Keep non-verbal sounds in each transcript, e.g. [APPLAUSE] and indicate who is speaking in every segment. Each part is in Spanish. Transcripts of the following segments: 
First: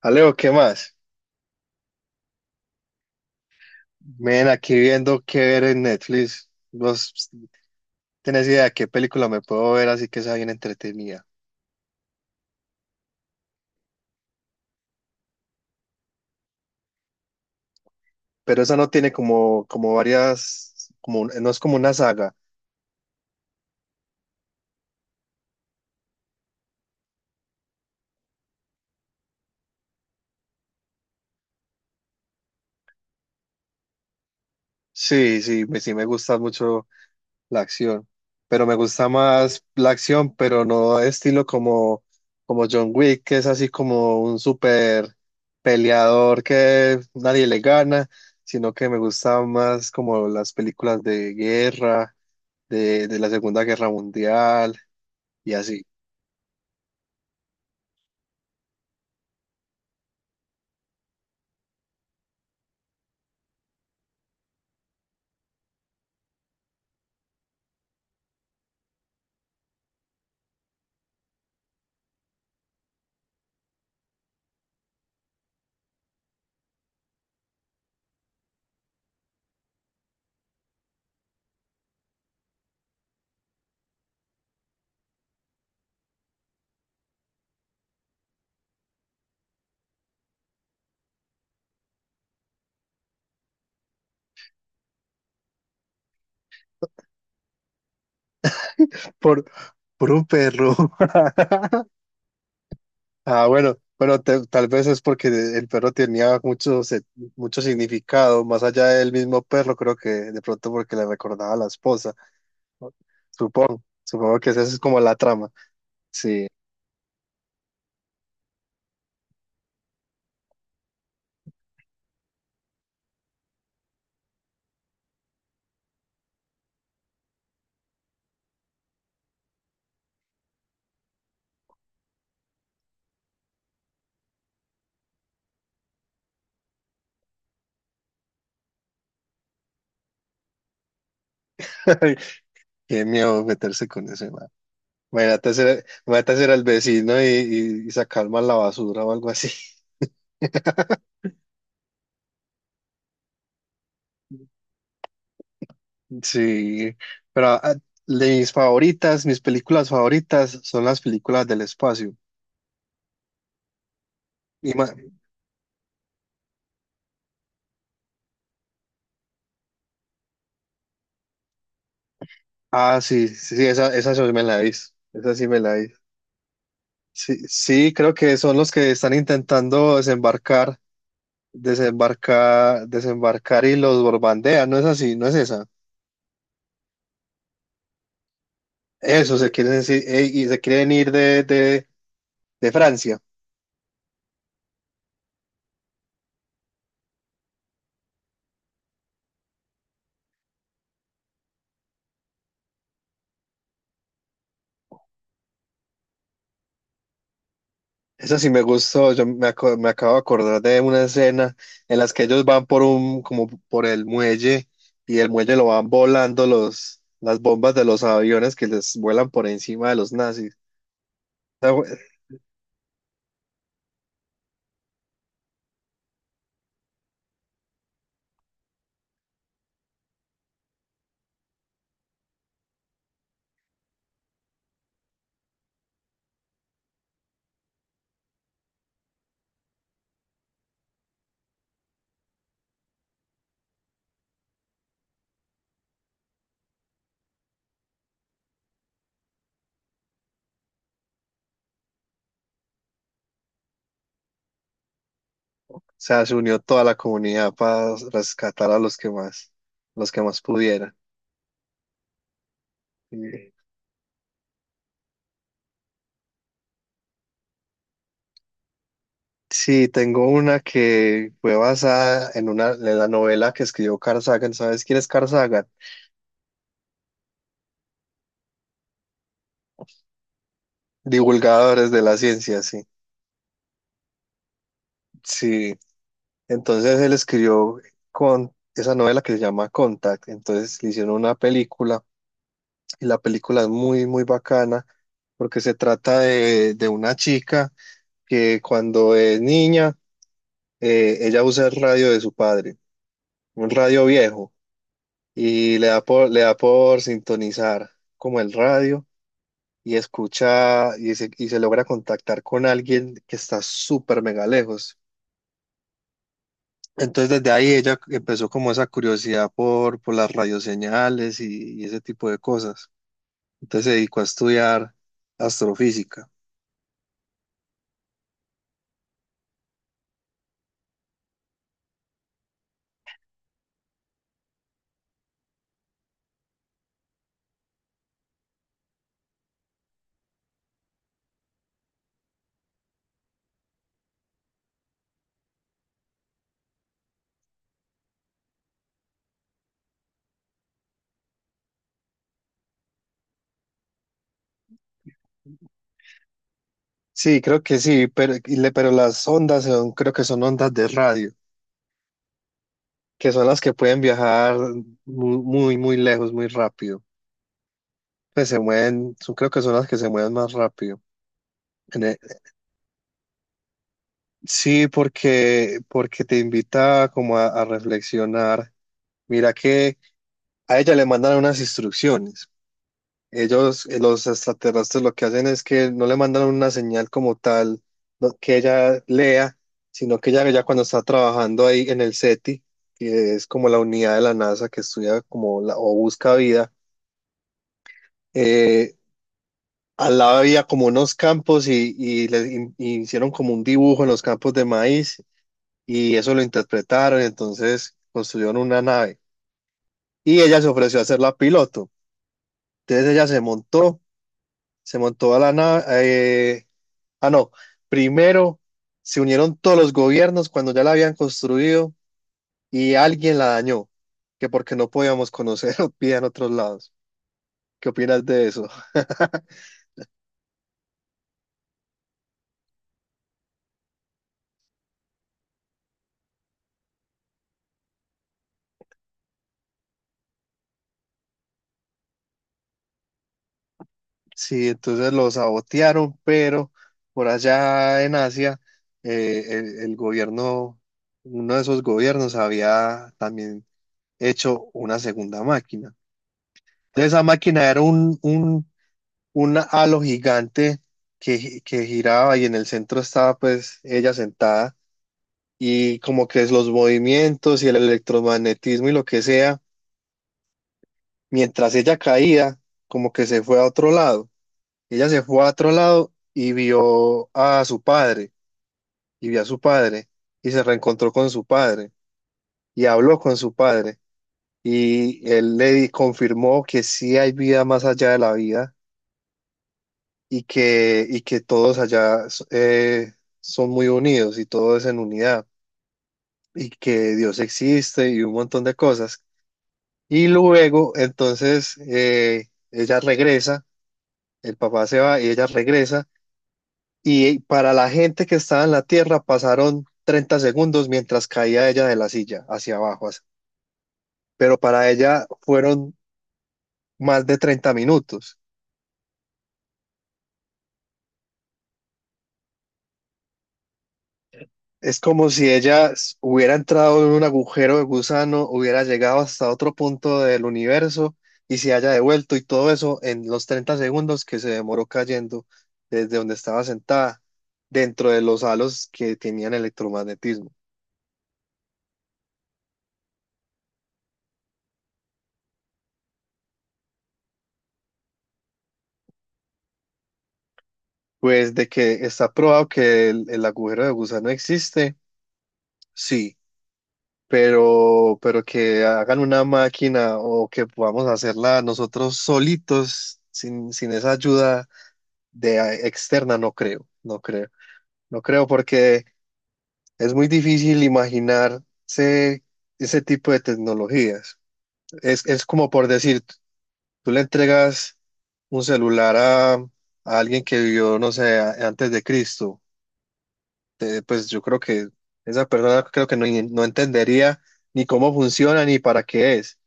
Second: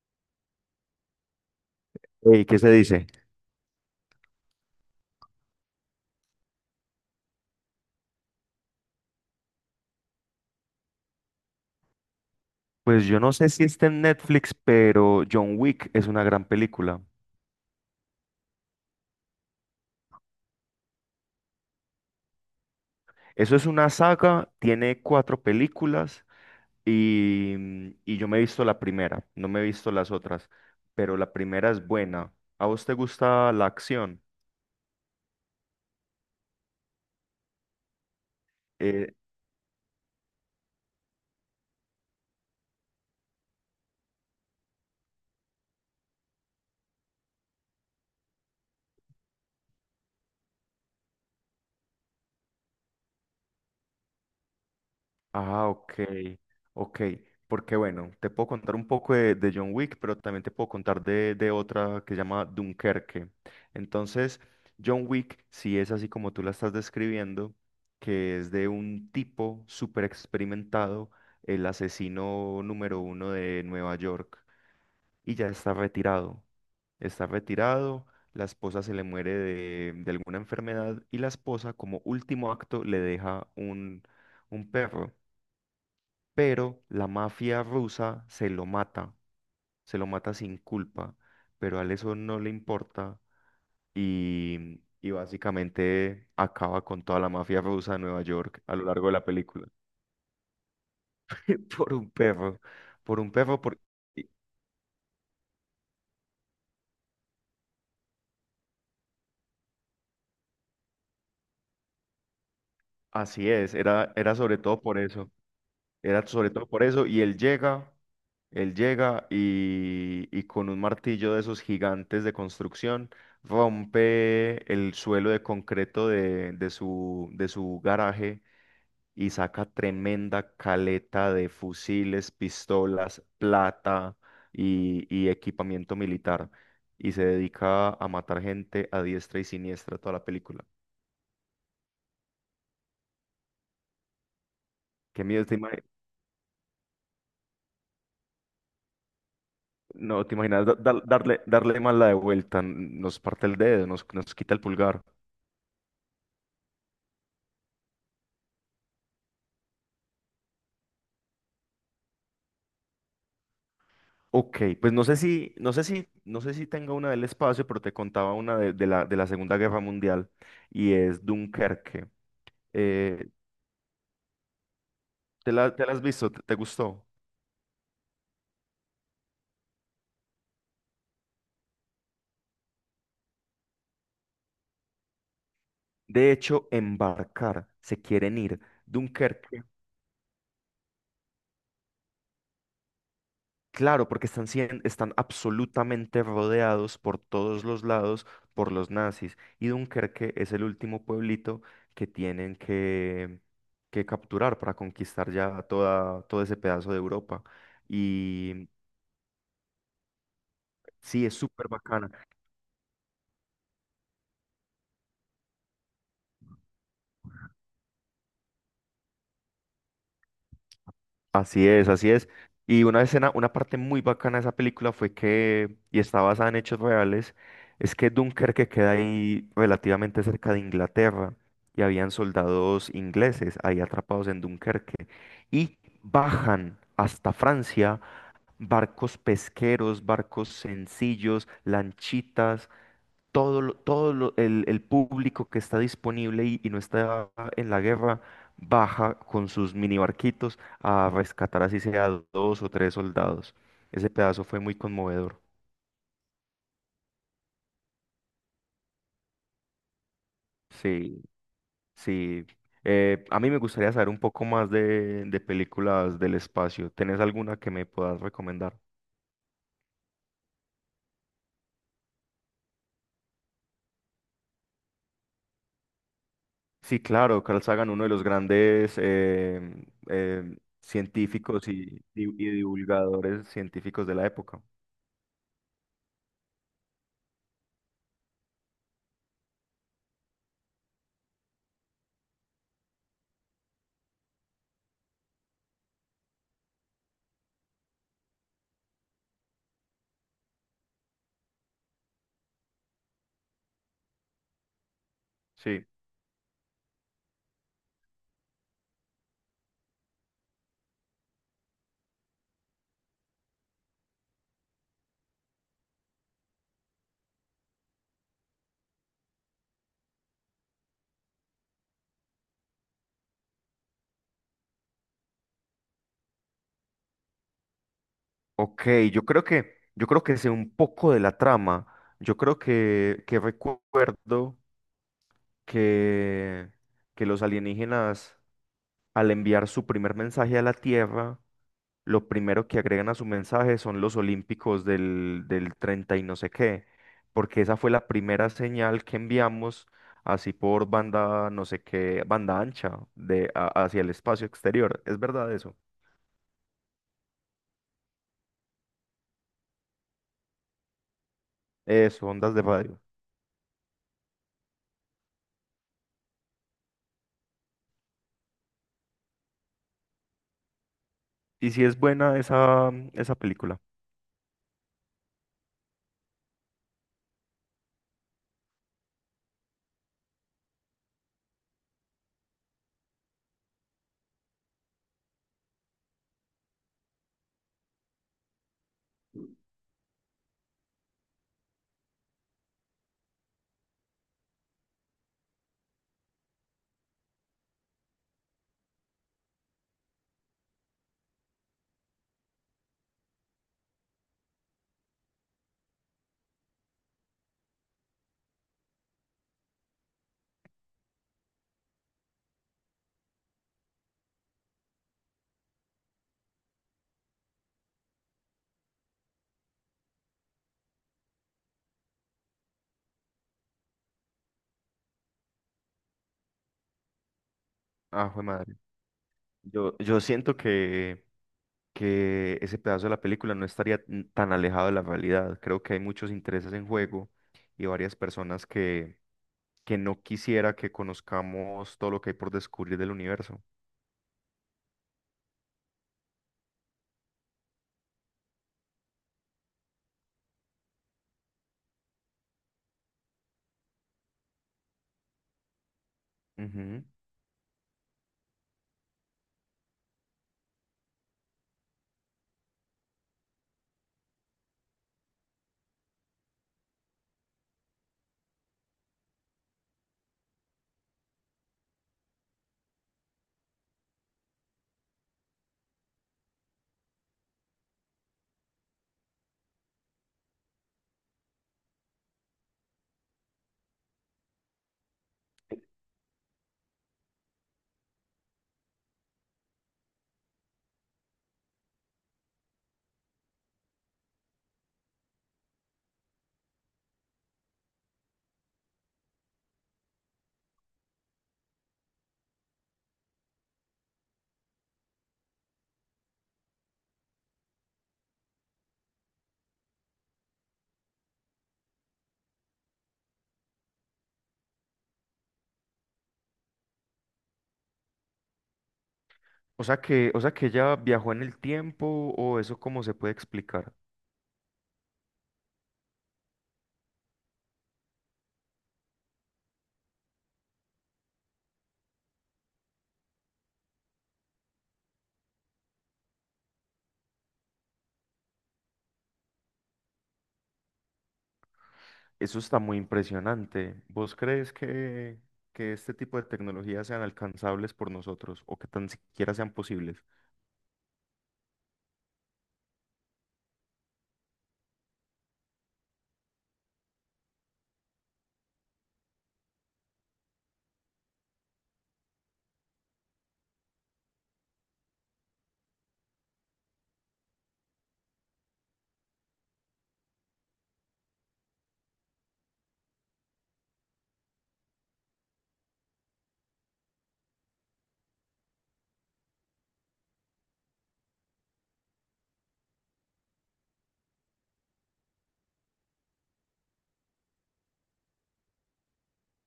Speaker 1: Alejo, ¿qué más?
Speaker 2: Ey, ¿qué se dice?
Speaker 1: Ven aquí viendo qué ver en Netflix. ¿Vos tenés idea de qué película me puedo ver así que sea bien entretenida?
Speaker 2: Pues yo no sé si está en Netflix, pero John Wick es una gran película.
Speaker 1: Pero esa no tiene como, como varias, como, no es como una saga.
Speaker 2: Eso es una saga, tiene cuatro películas y yo me he visto la primera, no me he visto las otras, pero la primera es buena. ¿A vos te gusta la acción?
Speaker 1: Sí, sí me gusta mucho la acción, pero me gusta
Speaker 2: Eh,
Speaker 1: más la acción, pero no estilo como, como John Wick, que es así como un super peleador que nadie le gana, sino que me gusta más como las películas de guerra de la Segunda Guerra Mundial y
Speaker 2: Ah,
Speaker 1: así,
Speaker 2: ok, ok. Porque bueno, te puedo contar un poco de John Wick, pero también te puedo contar de otra que se llama Dunkerque. Entonces, John Wick, si es así como tú la estás describiendo, que es de un tipo súper experimentado, el asesino número uno de Nueva York, y ya está retirado. Está retirado, la esposa se le muere de alguna enfermedad y la esposa, como último acto, le deja un perro, pero la mafia rusa se lo mata sin culpa, pero a él eso no le importa y básicamente acaba con toda la mafia rusa de Nueva York a lo largo de la
Speaker 1: por,
Speaker 2: película.
Speaker 1: por un perro.
Speaker 2: [LAUGHS] Por
Speaker 1: [LAUGHS]
Speaker 2: un perro, por un
Speaker 1: Ah,
Speaker 2: perro,
Speaker 1: bueno,
Speaker 2: por...
Speaker 1: bueno,
Speaker 2: y-
Speaker 1: tal vez es porque el perro tenía mucho, mucho significado, más allá del mismo perro, creo que de pronto porque le recordaba a la esposa, ¿no?
Speaker 2: así es, era
Speaker 1: Supongo que
Speaker 2: sobre
Speaker 1: esa es
Speaker 2: todo por
Speaker 1: como la
Speaker 2: eso,
Speaker 1: trama,
Speaker 2: era
Speaker 1: sí,
Speaker 2: sobre todo por eso y él llega. Él llega y con un martillo de esos gigantes de construcción rompe el suelo de concreto de su garaje y saca tremenda caleta de fusiles, pistolas, plata y equipamiento militar. Y se dedica a matar gente a diestra y siniestra toda la película.
Speaker 1: [LAUGHS] qué miedo meterse con ese man.
Speaker 2: Qué miedo,
Speaker 1: Imagínate ser el vecino y, y sacar mal la basura o algo así.
Speaker 2: no te imaginas darle más la de vuelta, nos parte el dedo, nos quita el pulgar.
Speaker 1: Sí, pero ah, de mis favoritas, mis películas favoritas son las películas del espacio.
Speaker 2: Ok,
Speaker 1: Y ma-
Speaker 2: pues no sé si, no sé si, no sé si tenga una del espacio, pero te contaba una de la Segunda Guerra Mundial y es Dunkerque.
Speaker 1: ah,
Speaker 2: Eh,
Speaker 1: sí, esa sí me la hice. Esa sí
Speaker 2: ¿te
Speaker 1: me
Speaker 2: la,
Speaker 1: la
Speaker 2: te la
Speaker 1: hice.
Speaker 2: has visto? ¿Te gustó?
Speaker 1: Sí, sí, creo que son los que están intentando desembarcar, desembarcar y los borbandean, no es así, no es esa.
Speaker 2: De hecho, embarcar, se quieren ir.
Speaker 1: Eso, se
Speaker 2: Dunkerque,
Speaker 1: quieren decir, y se quieren ir de Francia.
Speaker 2: claro, porque están, están absolutamente rodeados por todos los lados por los nazis y Dunkerque es el último pueblito que tienen que capturar para conquistar ya todo ese pedazo de Europa.
Speaker 1: Eso sí me gustó, me acabo de acordar de una
Speaker 2: Sí, es
Speaker 1: escena
Speaker 2: súper
Speaker 1: en
Speaker 2: bacana.
Speaker 1: las que ellos van por un, como por el muelle y el muelle lo van volando las bombas de los aviones que les vuelan por encima de los nazis.
Speaker 2: Así
Speaker 1: Ah,
Speaker 2: es,
Speaker 1: güey, o
Speaker 2: así es. Y una escena, una parte muy bacana de esa película fue que, y está basada en hechos reales, es que Dunkerque queda ahí relativamente cerca de Inglaterra y habían soldados ingleses ahí atrapados en Dunkerque y bajan hasta Francia, barcos pesqueros, barcos sencillos, lanchitas, todo, el público que está disponible y no está en la guerra, baja con sus mini barquitos a rescatar así sea dos o tres soldados. Ese pedazo fue muy conmovedor.
Speaker 1: sea, se unió toda la comunidad para rescatar a los que más pudieran.
Speaker 2: Sí, sí. A mí
Speaker 1: Y-
Speaker 2: me gustaría saber un poco más de películas del espacio. ¿Tenés alguna que me puedas recomendar?
Speaker 1: Sí, tengo una que fue basada en una, en la novela que escribió Carl Sagan. ¿Sabes quién es Carl Sagan?
Speaker 2: Sí, claro, Carl Sagan, uno de los grandes científicos
Speaker 1: Divulgadores
Speaker 2: y,
Speaker 1: de la
Speaker 2: y y
Speaker 1: ciencia, sí.
Speaker 2: divulgadores científicos de la época.
Speaker 1: Sí. Entonces él escribió con esa novela que se llama Contact. Entonces le hicieron una película y la película es muy, muy bacana porque se trata de una chica que cuando es niña, ella usa el radio de su padre, un radio viejo, y
Speaker 2: Sí.
Speaker 1: le da por sintonizar como el radio y escucha y se logra contactar con alguien que está súper mega lejos. Entonces desde ahí ella empezó como esa curiosidad por las radioseñales y ese tipo de cosas. Entonces se dedicó a estudiar astrofísica.
Speaker 2: Ok, yo creo que sé un poco de la trama. Yo creo que recuerdo que, que los alienígenas, al enviar su primer mensaje a la Tierra, lo primero que agregan a su mensaje son los olímpicos del 30 y no sé qué, porque esa fue la primera señal que enviamos así por banda, no sé qué, banda ancha hacia el espacio exterior. ¿Es verdad eso?
Speaker 1: Sí, creo que sí, pero, pero las ondas son, creo que son ondas de radio,
Speaker 2: Eso, ondas de radio.
Speaker 1: que son las que pueden viajar muy, muy lejos, muy rápido. Pues se mueven, creo que son las que se mueven más rápido.
Speaker 2: ¿Y si es
Speaker 1: En e-
Speaker 2: buena esa, esa película?
Speaker 1: Sí, porque, porque te invita como a reflexionar. Mira que a ella le mandan unas instrucciones. Ellos, los extraterrestres, lo que hacen es que no le mandan una señal como tal, que ella lea, sino que ella ya cuando está trabajando ahí en el SETI, que es como la unidad de la NASA que estudia como la, o busca vida, eh, al lado había como unos campos y, y hicieron como un dibujo en los campos de maíz y eso lo interpretaron, entonces construyeron una nave y ella se ofreció a ser la piloto. Entonces ella se montó a la nave. eh, Ah, no. Primero se unieron todos los gobiernos cuando ya la habían construido y alguien la dañó, que porque no podíamos conocer [LAUGHS] vida en otros lados. ¿Qué opinas
Speaker 2: Ah, jue
Speaker 1: de eso?
Speaker 2: madre.
Speaker 1: [LAUGHS]
Speaker 2: Yo siento que ese pedazo de la película no estaría tan alejado de la realidad. Creo que hay muchos intereses en juego y varias personas que no quisiera que conozcamos todo lo que hay por descubrir del universo.
Speaker 1: Sí, entonces lo sabotearon, pero por allá en Asia, el gobierno, uno de esos gobiernos había también hecho una segunda máquina.
Speaker 2: Ujú.
Speaker 1: Entonces, esa máquina era un halo gigante que, que giraba y en el centro estaba pues ella sentada y como que es los movimientos y el electromagnetismo y lo que sea, mientras ella caía, como que se fue a otro lado. Ella se fue a otro lado y vio a su padre y vio a su padre y se reencontró con su padre y habló con su padre y confirmó que sí hay vida más allá de la vida y que todos allá eh, son muy unidos y todo es en unidad y que Dios existe y un montón de cosas. Y luego, entonces, ella regresa, el papá se va y ella regresa y para la gente que estaba en la tierra pasaron 30 segundos mientras caía ella de la silla hacia abajo, así. Pero para ella fueron más de 30 minutos.
Speaker 2: O sea que ella viajó en el tiempo, o eso cómo se puede explicar.
Speaker 1: Es como si ella hubiera entrado en un agujero de gusano, hubiera llegado hasta otro punto del universo y se haya devuelto y todo eso en los 30 segundos que se demoró cayendo desde donde estaba sentada dentro de los halos que tenían electromagnetismo.
Speaker 2: Eso está muy impresionante. ¿Vos crees que este tipo de tecnologías sean alcanzables por nosotros o que tan siquiera sean posibles?
Speaker 1: Pues de que está probado que el agujero de gusano existe, sí, pero que hagan una máquina o que podamos hacerla nosotros solitos sin, sin esa ayuda externa no creo, no creo, no creo porque es muy difícil imaginarse ese tipo de tecnologías. Es como por decir, tú le entregas un celular a alguien que vivió, no sé, antes de Cristo, pues yo creo que esa persona creo que no, no entendería ni cómo funciona ni para qué es.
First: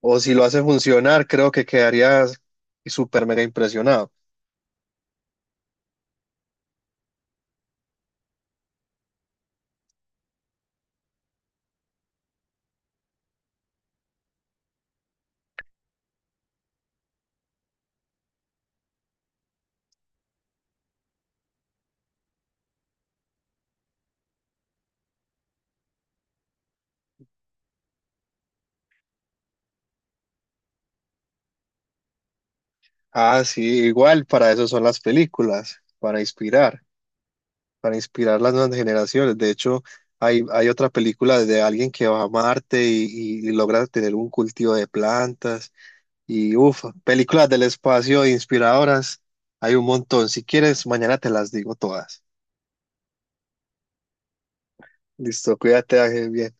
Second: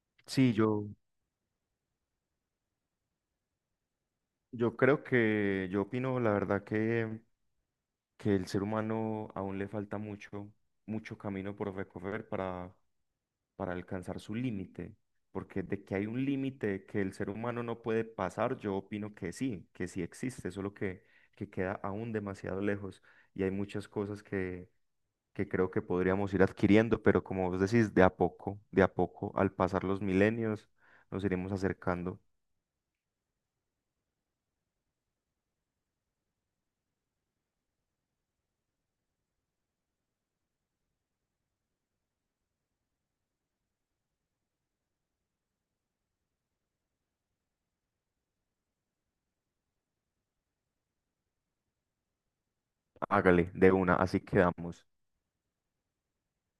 Speaker 1: O si lo
Speaker 2: Sí,
Speaker 1: hace
Speaker 2: yo.
Speaker 1: funcionar, creo que quedaría súper mega impresionado.
Speaker 2: Yo opino la verdad que el ser humano aún le falta mucho, mucho camino por recorrer para alcanzar su límite, porque de que hay un límite que el ser humano no puede pasar, yo opino que sí existe, solo que queda aún demasiado lejos y hay muchas cosas que creo que podríamos ir adquiriendo, pero como vos decís, de a poco, al pasar los milenios, nos iremos acercando.
Speaker 1: Ah, sí, igual para eso son las películas, para inspirar, para inspirar las nuevas generaciones. De hecho, hay otra película de alguien que va a Marte y, y logra tener un cultivo de plantas y uff, películas del espacio inspiradoras. Hay un montón. Si quieres, mañana te las digo todas.
Speaker 2: Hágale, de una, así quedamos.
Speaker 1: Listo, cuídate, Ángel, bien.